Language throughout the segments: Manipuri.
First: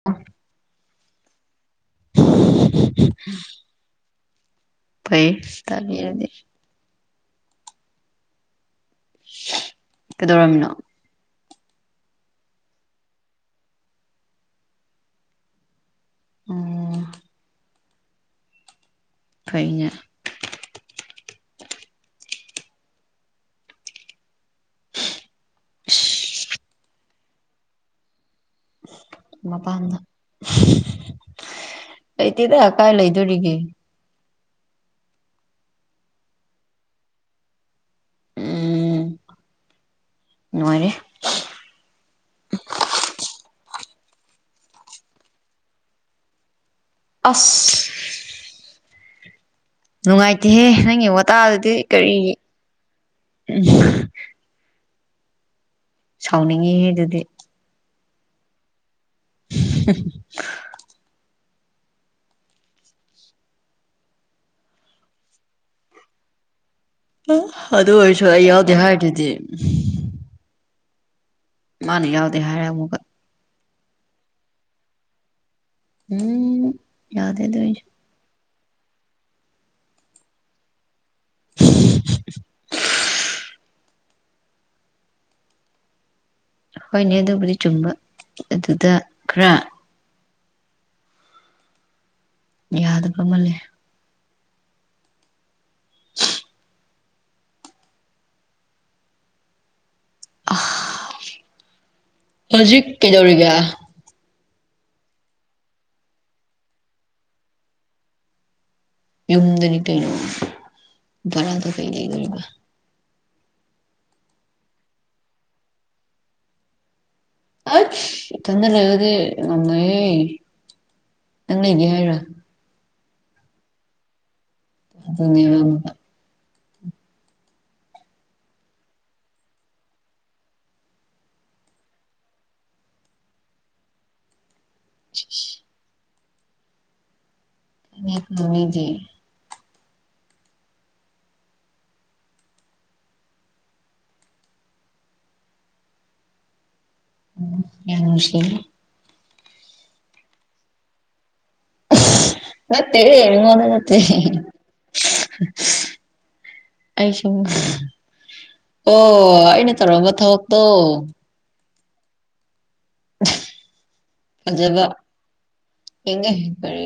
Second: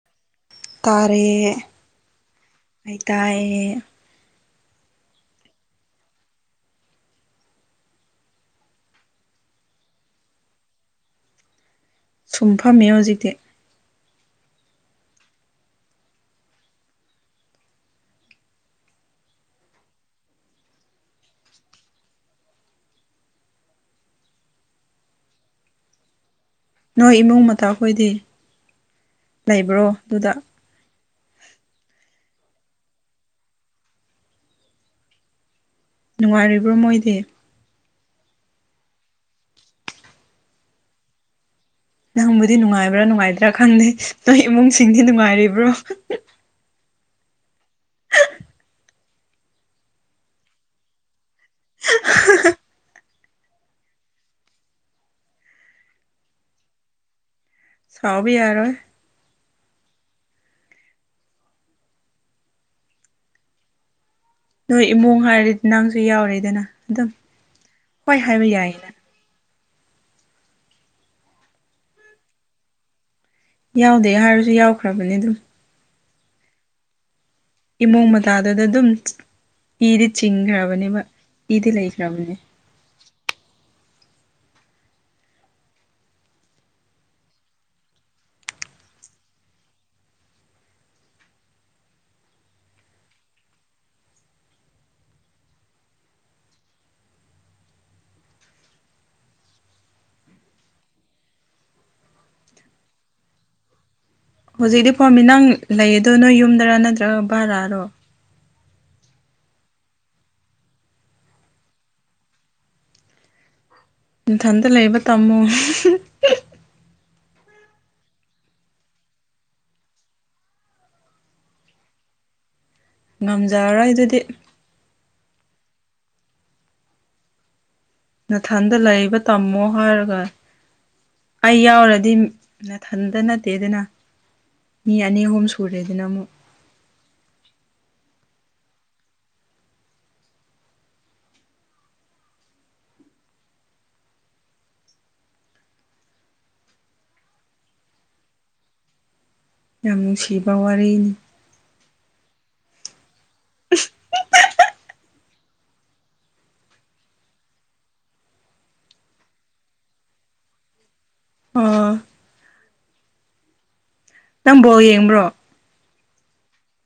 [unintelligible] ꯇꯥꯔꯦ ꯃꯩ ꯇꯥꯏꯌꯦ ꯄꯩ ꯇꯕꯤꯔꯗꯤ ꯀꯩꯗꯧꯔꯝꯃꯤꯅꯣ ꯁꯨꯝ ꯐꯝꯃꯦ ꯍꯧꯖꯤꯛꯇꯤ ꯎ ꯀꯩꯅ ꯅꯣꯏ ꯏꯃꯨꯡ ꯃꯇꯈꯣꯏꯗꯤ ꯃ ꯃꯄꯥꯝꯗ ꯂꯩꯇꯦꯗꯀꯥꯏ ꯂꯩꯗꯣꯔꯤꯒꯦ ꯅꯨꯡꯉꯥꯏꯔꯤꯕ꯭ꯔꯣ ꯃꯣꯏꯗꯤꯦ ꯎꯝ ꯅꯨꯡꯉꯥꯏꯔꯦ ꯅꯪꯕꯨꯗꯤ ꯅꯨꯡꯉꯥꯏꯕ꯭ꯔꯥ ꯅꯨꯡꯉꯥꯏꯗ꯭ꯔꯥ ꯈꯪꯗꯦ ꯅꯣꯏ ꯏꯃꯨꯡꯁꯤꯡꯗꯤ ꯅꯨꯡꯉꯥꯏꯔꯤꯕ꯭ꯔꯣ ꯑꯐ ꯅꯨꯡꯉꯥꯏꯇꯦꯍꯦ ꯅꯪꯒꯤ ꯋꯥꯇꯥ ꯑꯗꯨꯗꯤ ꯀꯔꯤ ꯎꯝ ꯁꯥꯎꯅꯤꯡꯉꯤ ꯑꯗꯨꯗꯤ ꯁꯥꯎꯕꯤ ꯌꯥꯔꯣ ꯍ ꯅꯣꯏ ꯏꯃꯨꯡ ꯍꯥꯏꯔꯗꯤ ꯅꯪꯁꯨ ꯌꯥꯎꯔꯦꯗꯅ ꯑꯗꯨꯝ ꯑꯗꯨ ꯍꯣꯏ ꯑꯣꯏꯔꯁꯨ ꯑꯩ ꯍꯥꯏꯕ ꯌꯥꯎꯗꯦ ꯌꯥꯏꯌꯦꯅ ꯍꯥꯏꯔꯗꯨꯗꯤ ꯃꯥꯅ ꯌꯥꯎꯗꯦ ꯍꯥꯏꯔꯦ ꯑꯃꯨꯛ ꯌꯥꯎꯗꯦ ꯍꯥꯏꯔꯁꯨ ꯌꯥꯎꯈ꯭ꯔꯕꯅꯤ ꯑꯗꯨꯝ ꯎꯝ ꯌꯥꯎꯗꯦ ꯑꯗꯨ ꯑꯣꯏꯁꯨ ꯃꯑꯣꯡ ꯃꯇꯥꯗꯨꯗ ꯑꯗꯨꯝ ꯏꯗꯤ ꯆꯤꯡꯈ꯭ꯔꯕꯅꯦꯕ ꯏꯗꯤ ꯂꯩꯈ꯭ꯔꯕꯅꯤ ꯍꯣꯏꯅꯦ ꯑꯗꯨꯕꯨꯗꯤ ꯆꯨꯝꯕ ꯑꯗꯨꯗ ꯈꯔ ꯌꯥꯗꯕ ꯑꯃꯜꯂꯦ ꯑ ꯍꯧꯖꯤꯛ ꯀꯩꯗꯧꯔꯤꯒꯦ ꯍꯧꯖꯤꯛꯇꯤ ꯄꯥꯝꯃꯤ ꯅꯪ ꯂꯩꯌꯦꯗꯣꯏ ꯅꯣꯏ ꯌꯨꯝꯗꯔꯥ ꯅꯠꯇ꯭ꯔꯒ ꯕꯥꯔꯛꯔꯣ ꯌꯨꯝꯗꯅꯤ ꯀꯩꯅꯣ ꯚꯔꯥꯗꯣ ꯀꯩ ꯂꯩꯗꯣꯔꯤꯕ ꯏꯊꯟꯇ ꯂꯩꯕ ꯇꯥꯝꯃꯣ ꯑꯁ ꯏꯊꯟꯗ ꯂꯩꯔꯗꯤ ꯉꯝꯉꯥꯏꯌꯦꯦ ꯅꯪ ꯂꯩꯒꯦ ꯍꯥꯏꯔꯥ ꯉꯝꯖꯔꯔꯣꯏ ꯑꯗꯨꯗꯤ ꯑꯗꯨ ꯅꯥꯊꯟꯗ ꯂꯩꯕ ꯇꯝꯃꯣ ꯍꯥꯏꯔꯒ ꯑꯩ ꯌꯥꯎꯔꯗꯤ ꯅꯥꯊꯟꯇ ꯅꯠꯇꯦꯗꯅ ꯃꯤ ꯑꯅꯤ ꯑꯍꯨꯝ ꯁꯨꯔꯦꯗꯅ ꯑꯃꯨꯛ ꯅꯤ ꯑꯗꯨꯃꯤꯗꯤ ꯎ ꯌꯥ ꯅꯨꯁꯤ ꯌꯥꯝ ꯅꯨꯡꯁꯤꯕ ꯋꯥꯔꯤꯅꯤ [unintelligible] ꯃꯠꯇꯦꯍꯦ ꯅꯤꯉꯣꯟꯗ ꯅꯠꯇꯦ ꯑꯩꯁꯨ [unintelligible] ꯑꯣ ꯑꯩꯅ ꯇꯧꯔꯝꯕ ꯊꯕꯛꯇꯣ ꯑꯥ ꯅꯪ ꯕꯣꯜ ꯐꯖꯕ ꯌꯦꯡꯕ꯭ꯔꯣ ꯌꯦꯡꯒꯦ ꯀꯔꯤ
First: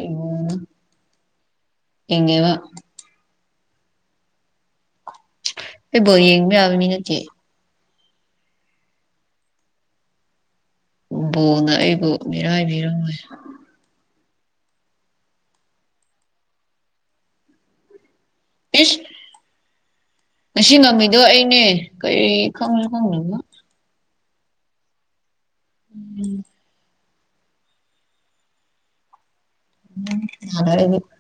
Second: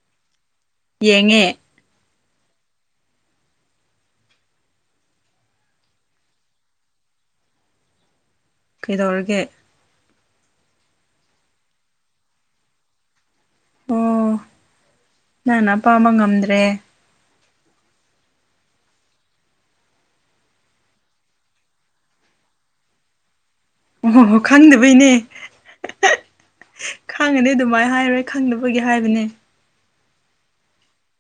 ꯌꯦꯡꯉꯦ ꯌꯦꯡꯒꯦꯕ ꯑꯩ ꯕꯣꯜ ꯌꯦꯡꯕ ꯌꯥꯕ ꯃꯤꯅꯠꯇꯦ ꯀꯩꯗꯧꯔꯒꯦ ꯕꯣꯜꯅ ꯑꯩꯕꯨ ꯃꯤꯔꯥꯏꯕꯤꯔꯝꯂꯦ ꯑꯣ ꯅꯪꯅ ꯑꯄꯥꯝꯕ ꯉꯝꯗ꯭ꯔꯦ ꯏꯁ ꯉꯁꯤ ꯉꯝꯃꯤꯗꯣ ꯑꯩꯅꯦ ꯀꯔꯤ ꯈꯪꯁꯨ ꯈꯪꯗꯣꯏꯅꯣ ꯑꯣ ꯍꯣ ꯍꯣ ꯈꯪꯗꯕꯩꯅꯦ ꯈꯪꯉꯅꯤ ꯑꯗꯨꯃꯥꯏꯅ ꯍꯥꯏꯔꯣꯏ ꯈꯪꯗꯕꯒꯤ ꯍꯥꯏꯕꯅꯦ [unintelligible]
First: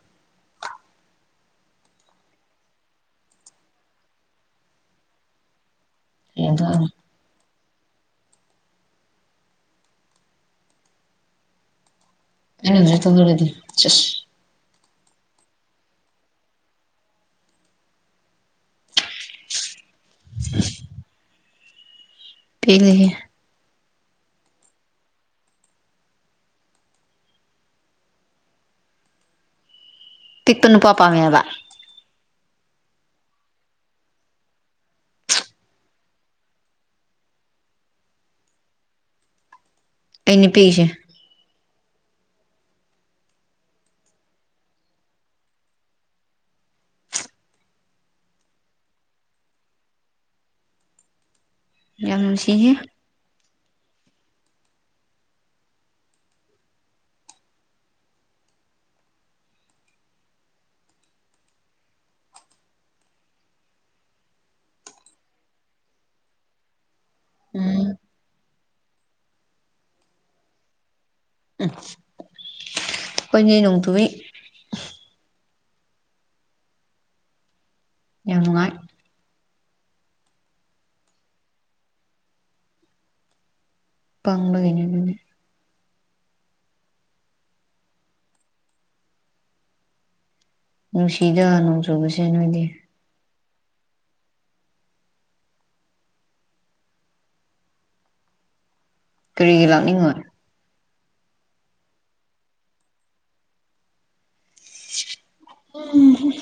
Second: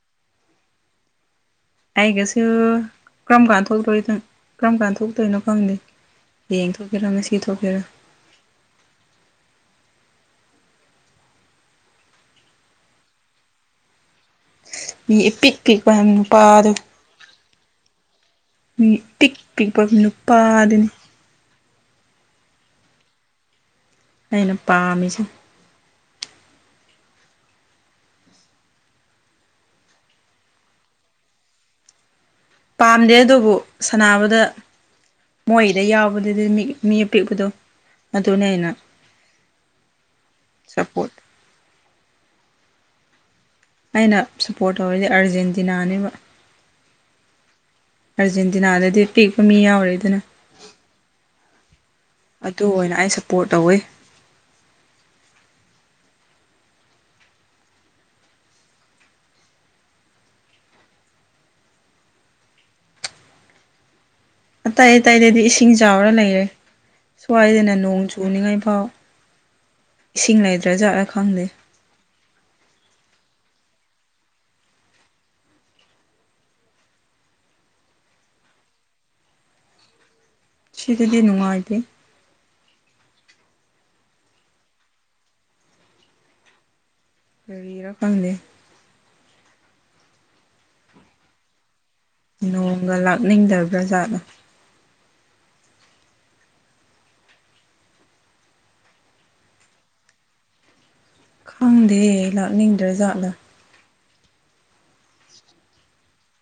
ꯑꯩꯒꯁꯨ ꯀꯔꯝ ꯀꯥꯟꯗ ꯊꯣꯛꯇꯣꯏꯅꯣ ꯀꯔꯝ ꯀꯥꯟꯗ ꯊꯣꯛꯇꯣꯏꯅꯣ ꯈꯪꯗꯦ ꯌꯦꯡꯊꯣꯛꯑꯅꯤ ꯌꯦꯡꯊꯣꯛꯀꯦꯔ ꯉꯁꯤ ꯊꯣꯛꯀꯦꯔ [unintelligible] ꯃꯤ ꯢꯄꯤꯛ ꯄꯤꯛꯄ ꯅꯨꯄꯥ ꯑꯗꯨ ꯃꯤ ꯄꯤꯛ ꯄꯤꯛꯄ ꯅꯨꯄꯥꯗꯨꯅꯤ ꯄꯦꯜꯂꯦꯍꯦ ꯑꯩꯅ ꯄꯥꯝꯃꯤꯁꯦ ꯄꯤꯛꯄ ꯅꯨꯄꯥ ꯄꯝꯃꯦ ꯍꯥꯢꯕ ꯄꯥꯝꯗꯦ ꯑꯗꯨꯕꯨ ꯁꯥꯟꯅꯕꯗ ꯃꯣꯏꯗ ꯌꯥꯎꯕꯗꯨꯗꯤ ꯃꯤ ꯃꯤ ꯑꯄꯤꯛꯄꯗꯣ ꯑꯗꯨꯅꯦ ꯑꯩꯅ ꯑꯩꯅꯤ ꯄꯤꯁꯦ ꯁꯞꯄꯣꯔꯠ ꯑꯩꯅ ꯁꯞꯄꯣꯔꯠ ꯇꯧꯔꯤꯁꯦ ꯑꯥꯔꯖꯦꯟꯇꯤꯅꯥꯅꯦꯕ ꯑꯥꯔꯖꯦꯟꯇꯤꯅꯥꯗꯗꯤ ꯄꯤꯛꯄ ꯃꯤ ꯌꯥꯎꯔꯤꯗꯅ ꯌꯥꯝ ꯑꯗꯨ ꯅꯨꯡꯁꯤꯍꯦ ꯑꯣꯏꯅ ꯑꯩ ꯁꯞꯄꯣꯔꯠ ꯇꯧꯋꯤ ꯑꯇꯩ ꯑꯇꯩꯗꯗꯤ ꯏꯁꯤꯡ ꯆꯥꯎꯔ ꯂꯩꯔꯦ ꯁ꯭ꯋꯥꯏꯗꯅ ꯎꯝ ꯅꯣꯡ ꯆꯨꯅꯤꯡꯉꯥꯏ ꯐꯥꯎ ꯏꯁꯤꯡ ꯂꯩꯗ꯭ꯔꯥ ꯖꯥꯠꯂꯥ ꯈꯪꯗꯦ ꯎꯝ ꯑꯩꯈꯣꯏꯅꯦ ꯅꯣꯡꯇꯨꯏ ꯌꯥꯝ ꯅꯨꯡꯉꯥꯏ ꯁꯤꯗꯗꯤ ꯅꯨꯡꯉꯥꯏꯇꯦ ꯄꯥꯡꯕꯒꯅꯤ ꯀꯔꯤꯔ ꯐꯪꯗꯦ ꯅꯨꯡꯁꯤꯗ ꯅꯣꯡꯆꯨꯕꯁꯤ ꯅꯣꯡꯒ ꯂꯥꯛꯅꯤꯡꯗꯕ꯭ꯔꯥꯖꯥꯠꯅꯣ ꯀꯔꯤꯒꯤ ꯂꯥꯛꯅꯤꯡꯉꯣꯏ ꯈꯪꯗꯦ ꯂꯥꯛꯅꯤꯡꯗ꯭ꯔ ꯖꯥꯠꯂꯥ ꯎꯝ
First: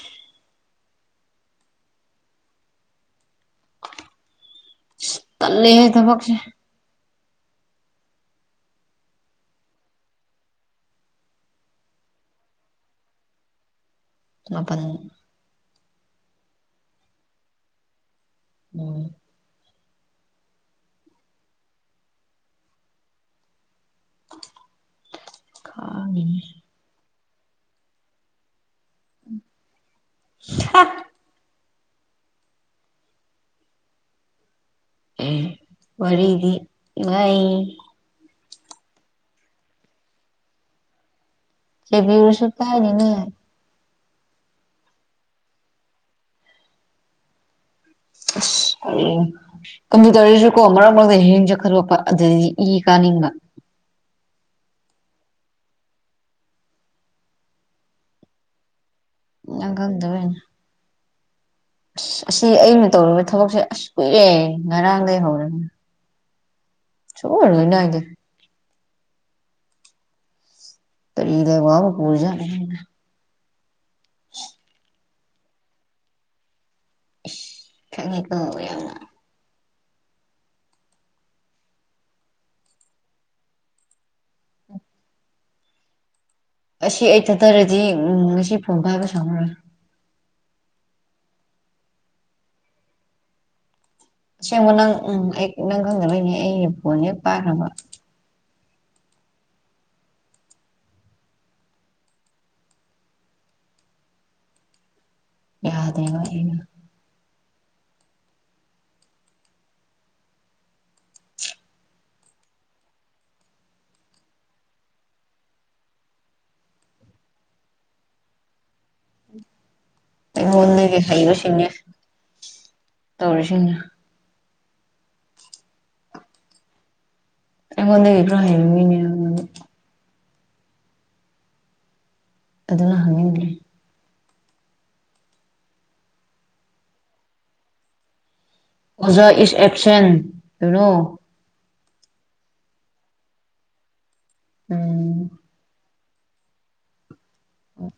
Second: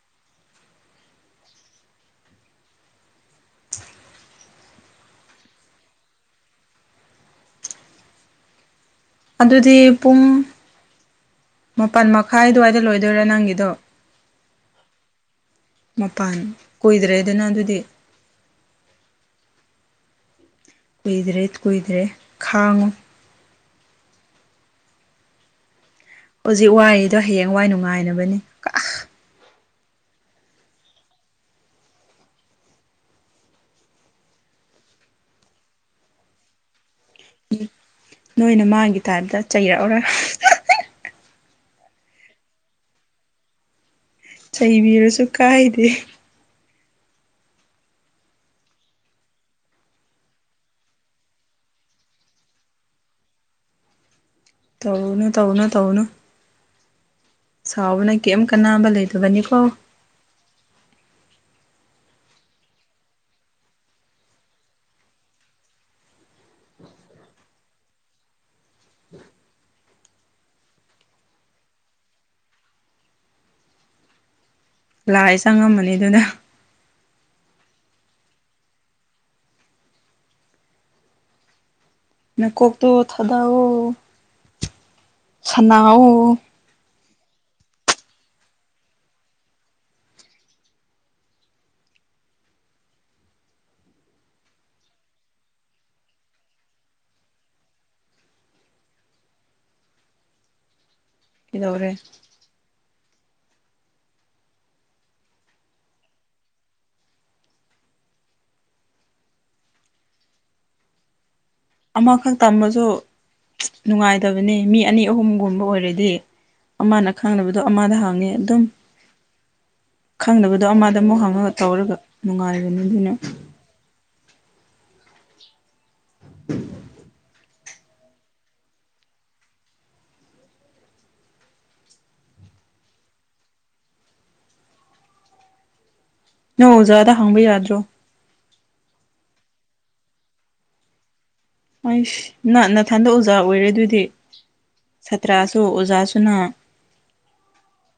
ꯇꯜꯂꯦꯍꯦ ꯊꯕꯛꯁꯦ ꯑꯗꯨꯗꯤ ꯄꯨꯡ ꯃꯥꯄꯟ ꯃꯈꯥꯏ ꯑꯗꯨꯋꯥꯏꯗ ꯂꯣꯏꯗꯣꯏꯔꯥ ꯅꯪꯒꯤꯗꯣ ꯃꯄꯟ ꯃꯄꯟ ꯀꯨꯏꯗ꯭ꯔꯦꯗꯅ ꯑꯗꯨꯗꯤ ꯎꯝ ꯀꯨꯏꯗ꯭ꯔꯦ ꯀꯨꯏꯗ꯭ꯔꯦ ꯈꯥꯡꯉꯨ ꯈꯥꯡꯉꯅꯦ ꯍꯧꯖꯤꯛ ꯋꯥꯏꯗꯣ ꯍꯌꯦꯡꯋꯥꯏ ꯅꯨꯡꯉꯥꯏꯅꯕꯅꯤ [unintelligible] ꯎ ꯋꯥꯔꯤꯗꯤ ꯉ ꯅꯣꯏꯅ ꯃꯥꯒꯤ ꯇꯥꯏꯞꯇ ꯆꯩꯔꯛꯑꯔ ꯁꯤꯕꯤꯔꯁꯨ ꯀꯥꯏꯅꯤꯅꯦ ꯆꯩꯩꯕꯤꯔꯁꯨ ꯀꯥꯏꯗꯦ [unintelligible] ꯀꯝꯄꯨ ꯇꯧꯔꯁꯨꯀꯣ ꯃꯔꯛ ꯃꯔꯛꯇ ꯍꯌꯦꯡ ꯆꯠꯈ꯭ꯔꯣꯄ ꯑꯗꯨꯗꯤ ꯏ ꯀꯥꯅꯤꯡꯕ ꯇꯧꯅ ꯇꯧꯅ ꯇꯧꯅ ꯁꯥꯎꯕꯅ ꯀꯔꯤꯝ ꯀꯅꯥꯕ ꯂꯩꯇꯦ ꯅꯪꯒꯜꯗꯦꯅ ꯑꯁ ꯑꯁꯤ ꯑꯩꯅ ꯇꯧꯔꯤꯕ ꯊꯕꯛꯁꯦ ꯑꯁ ꯀꯨꯏꯔꯦ ꯉꯔꯥꯡꯗꯒꯤ ꯍꯧꯔꯅꯤ ꯆ ꯑꯣꯏꯔꯅ ꯍꯥꯏꯒꯦ ꯇꯔꯤ ꯂꯩ ꯋꯥꯕ ꯄꯖꯅꯤ ꯂꯥꯛꯑꯦ ꯆꯪꯉꯝꯝꯕꯅꯤ ꯑꯗꯨꯅ ꯏ ꯈꯪꯉꯦ ꯈꯪꯉꯑꯣ ꯌꯥ ꯃꯀꯣꯛꯇꯣ ꯊꯥꯗꯣꯛꯑꯣ ꯁꯅꯥꯎ ꯑꯁꯤ ꯑꯩ ꯊꯠꯊꯔꯗꯤ ꯎ ꯉꯁꯤ ꯐꯣꯟ ꯐꯥꯒ ꯁꯥꯎꯅꯔꯦ ꯑꯁꯦꯡꯕꯣ ꯅꯪ ꯎꯝ ꯑꯩ ꯅꯪ ꯈꯪꯗ ꯂꯣꯏꯅꯦ ꯑꯩ ꯐꯣꯟ ꯍꯦꯛ ꯄꯥꯏꯈ꯭ꯔꯕ ꯀꯩꯗꯧꯔꯦ ꯌꯥꯗꯦꯕ ꯑꯩꯅ ꯑꯃꯈꯛ ꯇꯝꯕꯁꯨ ꯅꯨꯡꯉꯥꯏꯇꯕꯅꯤ ꯃꯤ ꯑꯅꯤ ꯑꯍꯨꯝꯒꯨꯝꯕ ꯑꯣꯏꯔꯗꯤ ꯑꯃꯅ ꯈꯪꯅꯕꯗꯣ ꯑꯃꯗ ꯍꯥꯡꯉꯦ ꯑꯗꯨꯝ ꯈꯪꯗꯕꯗꯣ ꯑꯃꯗ ꯑꯩꯉꯣꯟꯗꯒꯤ ꯑꯃꯨꯛ ꯍꯥꯡꯉꯒ ꯇꯧꯔꯒ ꯅꯨꯡꯉꯥꯏꯕꯅꯤ ꯑꯗꯨꯅ ꯑꯣꯏꯅ [inaudible] ꯑꯩꯉꯣꯟꯗꯕꯤꯒ꯭ꯔꯣ ꯍꯥꯏ ꯃꯤꯅꯦꯗꯤ ꯑꯗꯨꯅ ꯍꯪꯅꯤꯡꯗ꯭ꯔꯦ ꯅꯪ ꯑꯣꯖꯥꯗ ꯍꯪꯕ ꯌꯥꯗ꯭ꯔꯣ ꯑꯣꯖꯥ ꯏꯁ ꯑꯦꯛꯁꯟ ꯀꯅꯣ ꯑꯩꯁ ꯅ ꯅꯊꯟꯗ ꯑꯣꯖꯥ ꯑꯣꯏꯔꯦ ꯑꯗꯨꯗꯤ ꯎꯝ ꯁꯥꯇ꯭ꯔꯁꯨ ꯑꯣꯖꯥꯁꯨꯅ ꯑꯣ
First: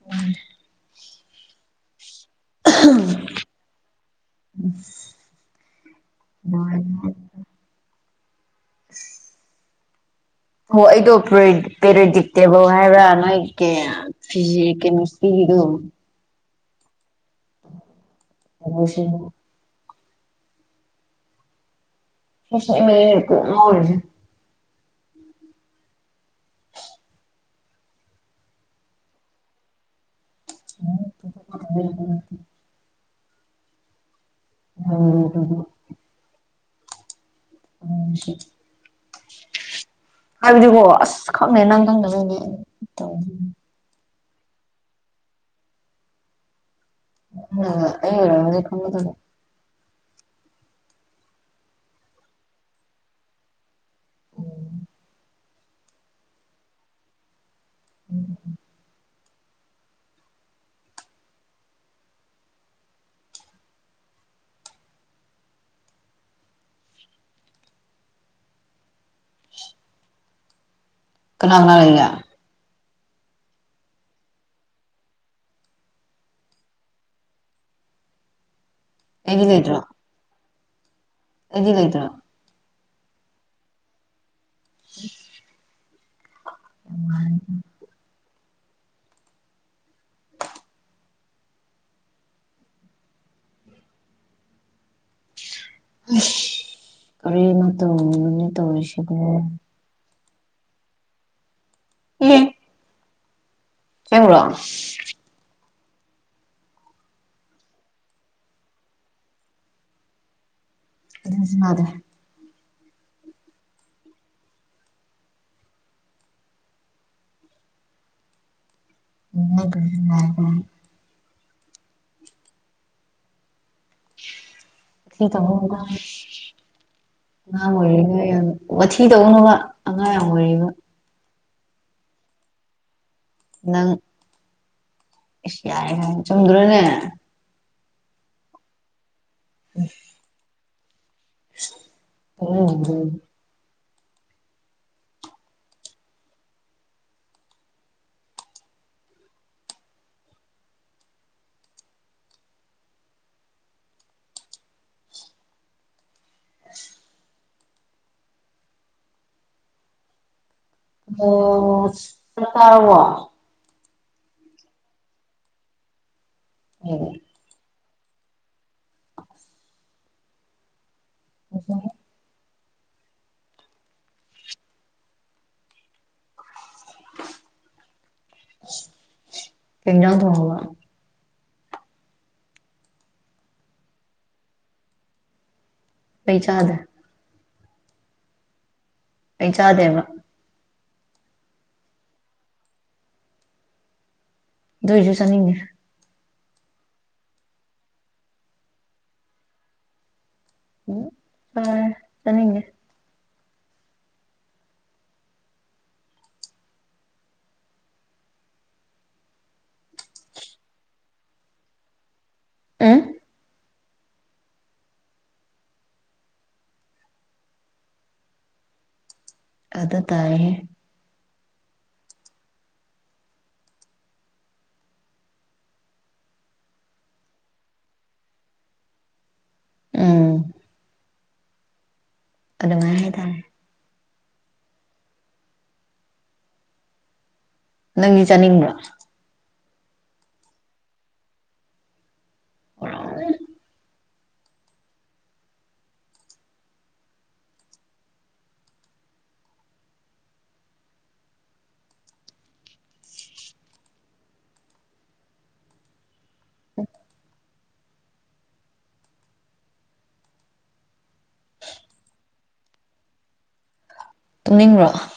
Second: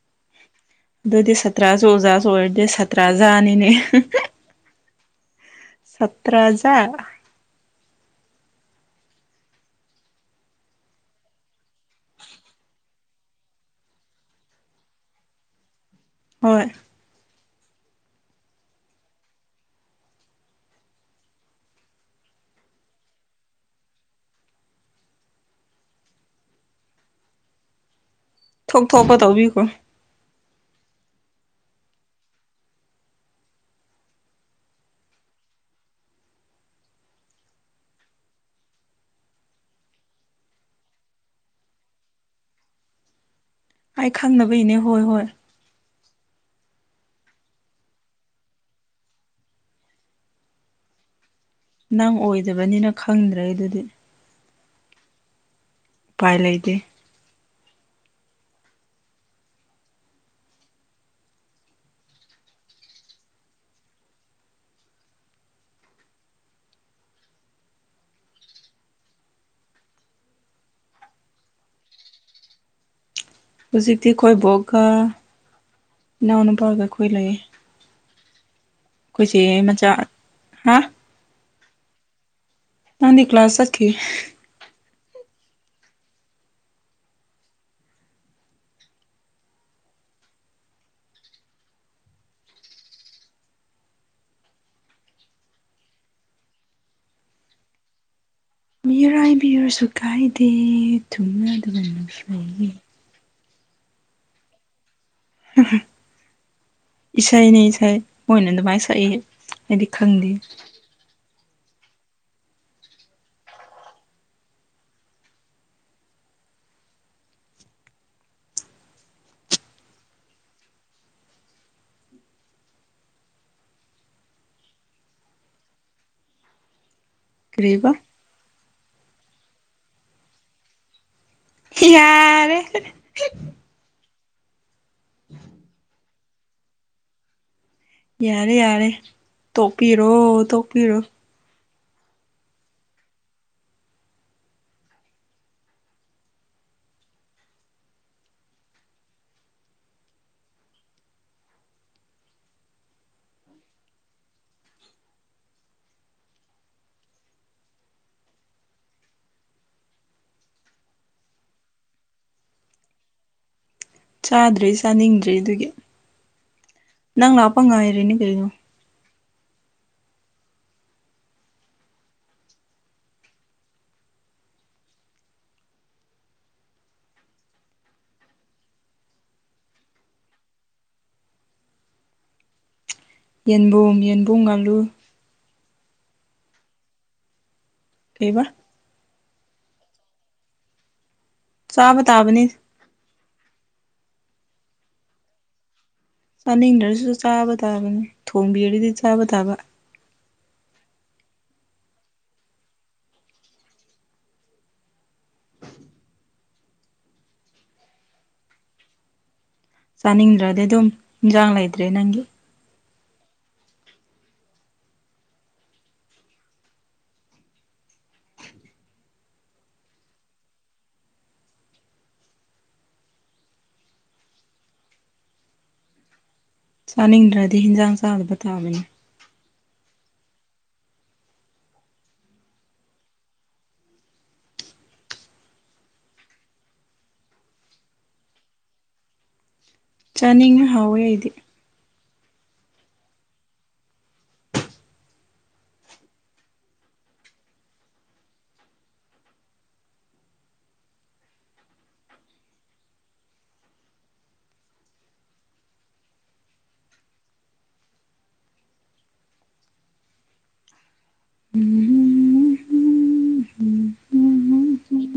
ꯎ [unintelligible] ꯗꯣꯗꯤ ꯁꯇꯔꯥꯁꯨꯣ ꯍꯖꯥ ꯁꯣꯏꯔꯗꯦ ꯁꯠꯇ꯭ꯔꯖꯥꯅꯤꯅꯦ ꯁꯠꯇ꯭ꯔꯖꯥ [inaudible] ꯍ ꯑꯩꯗꯣ ꯄꯦꯔꯣꯗꯤ ꯇꯦꯕꯧ ꯍꯥꯏꯕ꯭ꯔꯥ ꯅꯣꯏ ꯀꯦ ꯐ ꯀꯩꯅꯣ ꯁꯤꯗꯣ ꯍꯣꯏ ꯑꯣ ꯃ ꯃꯜꯖꯦ ꯊꯣꯛ ꯊꯣꯛꯄ ꯇꯧꯕꯤꯈꯣ ꯍ ꯎ ꯍ ꯎꯦ [unintelligible] ꯍꯥꯏꯕꯗꯨꯕꯣ ꯑꯁ ꯈꯪꯅꯦ ꯅꯪ ꯈꯪꯗꯅꯕꯅꯦ ꯑꯩ ꯈꯪꯅꯕꯩꯅꯦ ꯍꯣꯏ ꯍꯣꯏ ꯎ ꯈ [inaudible] ꯅꯪ ꯑꯣꯏꯗꯕꯅꯤꯅ ꯈꯪꯗ꯭ꯔꯦ ꯑꯗꯨꯗꯤ ꯄꯥꯏ ꯂꯩꯗꯦ ꯎꯝ [inaudible] [inaudible] ꯀꯅꯥ ꯀꯅꯥ ꯂꯩꯒꯦ ꯍꯧꯖꯤꯛꯇꯤ ꯑꯩꯈꯣꯏ ꯕꯣꯛꯀ ꯏꯅꯥꯎꯅꯤꯄꯥꯒ ꯑꯩꯈꯣꯏ ꯂꯩꯌꯦ ꯑꯩꯈꯣꯏꯁꯦ ꯑꯩꯗꯤ ꯃꯆꯥ ꯍꯥ ꯑꯦꯗꯤ ꯂꯩꯇꯔꯣ [unintelligible] ꯃꯥꯗꯤ ꯀ꯭ꯂꯥꯁ ꯆꯠꯈꯤ [inaudible] ꯀꯔꯤꯅꯣ ꯇꯧꯔꯤꯗꯨꯕꯨ [unintelligible] ꯃꯤꯔꯥꯏꯕꯤꯔꯁꯨ ꯀꯥꯏꯗꯦ ꯊꯨꯝꯅꯗꯕꯅ ꯐꯩ ꯈꯪꯉꯨꯔꯣ [unintelligible] [inaudible] ꯏꯁꯩꯅꯤ ꯏꯁꯩ ꯃꯣꯏꯅ ꯑꯗꯨꯃꯥꯏꯅ ꯁꯛꯏ ꯑꯩꯗꯤ ꯈꯪꯗꯦ [inaudible] [inaudible] ꯀꯔꯤꯕ [unintelligible] ꯃꯊꯤ ꯇꯧꯒꯅꯣꯕ ꯑꯉꯥꯡ ꯌꯥꯝ ꯑꯣꯏꯔꯤꯕ ꯌꯥꯔꯦ ꯅꯪ ꯏꯁ ꯌꯥꯔꯦ ꯍꯥꯏ ꯆꯨꯝꯗ꯭ꯔꯣꯅꯦ ꯌꯥꯔꯦ ꯌꯥꯔꯦ ꯇꯣꯛꯄꯤꯔꯣ ꯇꯣꯛꯄꯤꯔꯣ ꯎꯝ ꯎꯝ ꯑꯣ ꯆꯥꯛ ꯆꯥꯔꯕꯣ ꯆꯥꯗ꯭ꯔꯤ ꯆꯥꯅꯤꯡꯗ꯭ꯔꯤ ꯑꯗꯨꯒꯤ ꯑꯣ ꯅꯪ ꯂꯥꯛꯄꯥ ꯉꯥꯏꯔꯤꯅꯤ ꯀꯔꯤꯅꯣ [unintelligible] ꯀꯩ ꯖꯥꯡ ꯊꯣꯡꯉꯥꯕ ꯌꯦꯟꯕꯨꯝ ꯌꯦꯟꯕꯨꯝ ꯉꯥꯂꯨ ꯑꯩ ꯆꯥꯗꯦ ꯀꯩꯕ ꯑꯩ ꯆꯥꯗꯦꯕ ꯆꯥꯕ ꯇꯥꯕꯅꯤ ꯑꯗꯨꯏꯁꯨ ꯆꯠꯅꯤꯡꯉꯦ ꯆꯥꯅꯤꯡꯗꯔꯁꯨ ꯆꯥꯕ ꯇꯥꯕꯅꯤ ꯊꯣꯡꯕꯤꯔꯤꯗꯤ ꯆꯥꯕ ꯇꯥꯕ ꯆꯥꯅꯤꯡꯗꯦ ꯆꯥꯅꯤꯡꯗ꯭ꯔꯗꯤ ꯑꯗꯨꯝ ꯏꯟꯖꯥꯡ ꯂꯩꯇ꯭ꯔꯦ ꯅꯪꯒꯤ ꯎ ꯑꯗ ꯇꯥꯏꯍꯦ ꯆꯥꯅꯤꯡꯗ꯭ꯔꯗꯤ ꯍꯤꯟꯖꯥꯡ ꯆꯥꯗꯕ ꯇꯥꯕꯅꯤ ꯎꯝ ꯑꯗꯨꯃꯥꯏ ꯍꯥꯏꯇꯔꯦ ꯅꯪꯗꯤ ꯆꯥꯅꯤꯡꯕꯔꯥ ꯆꯥꯅꯤꯡꯉꯦ ꯍꯥꯎꯋꯦ ꯑꯩꯗꯤ [inaudible] [inaudible] [unintelligible] ꯇꯨꯡꯅꯤꯡꯕ꯭ꯔꯣ ꯎꯝ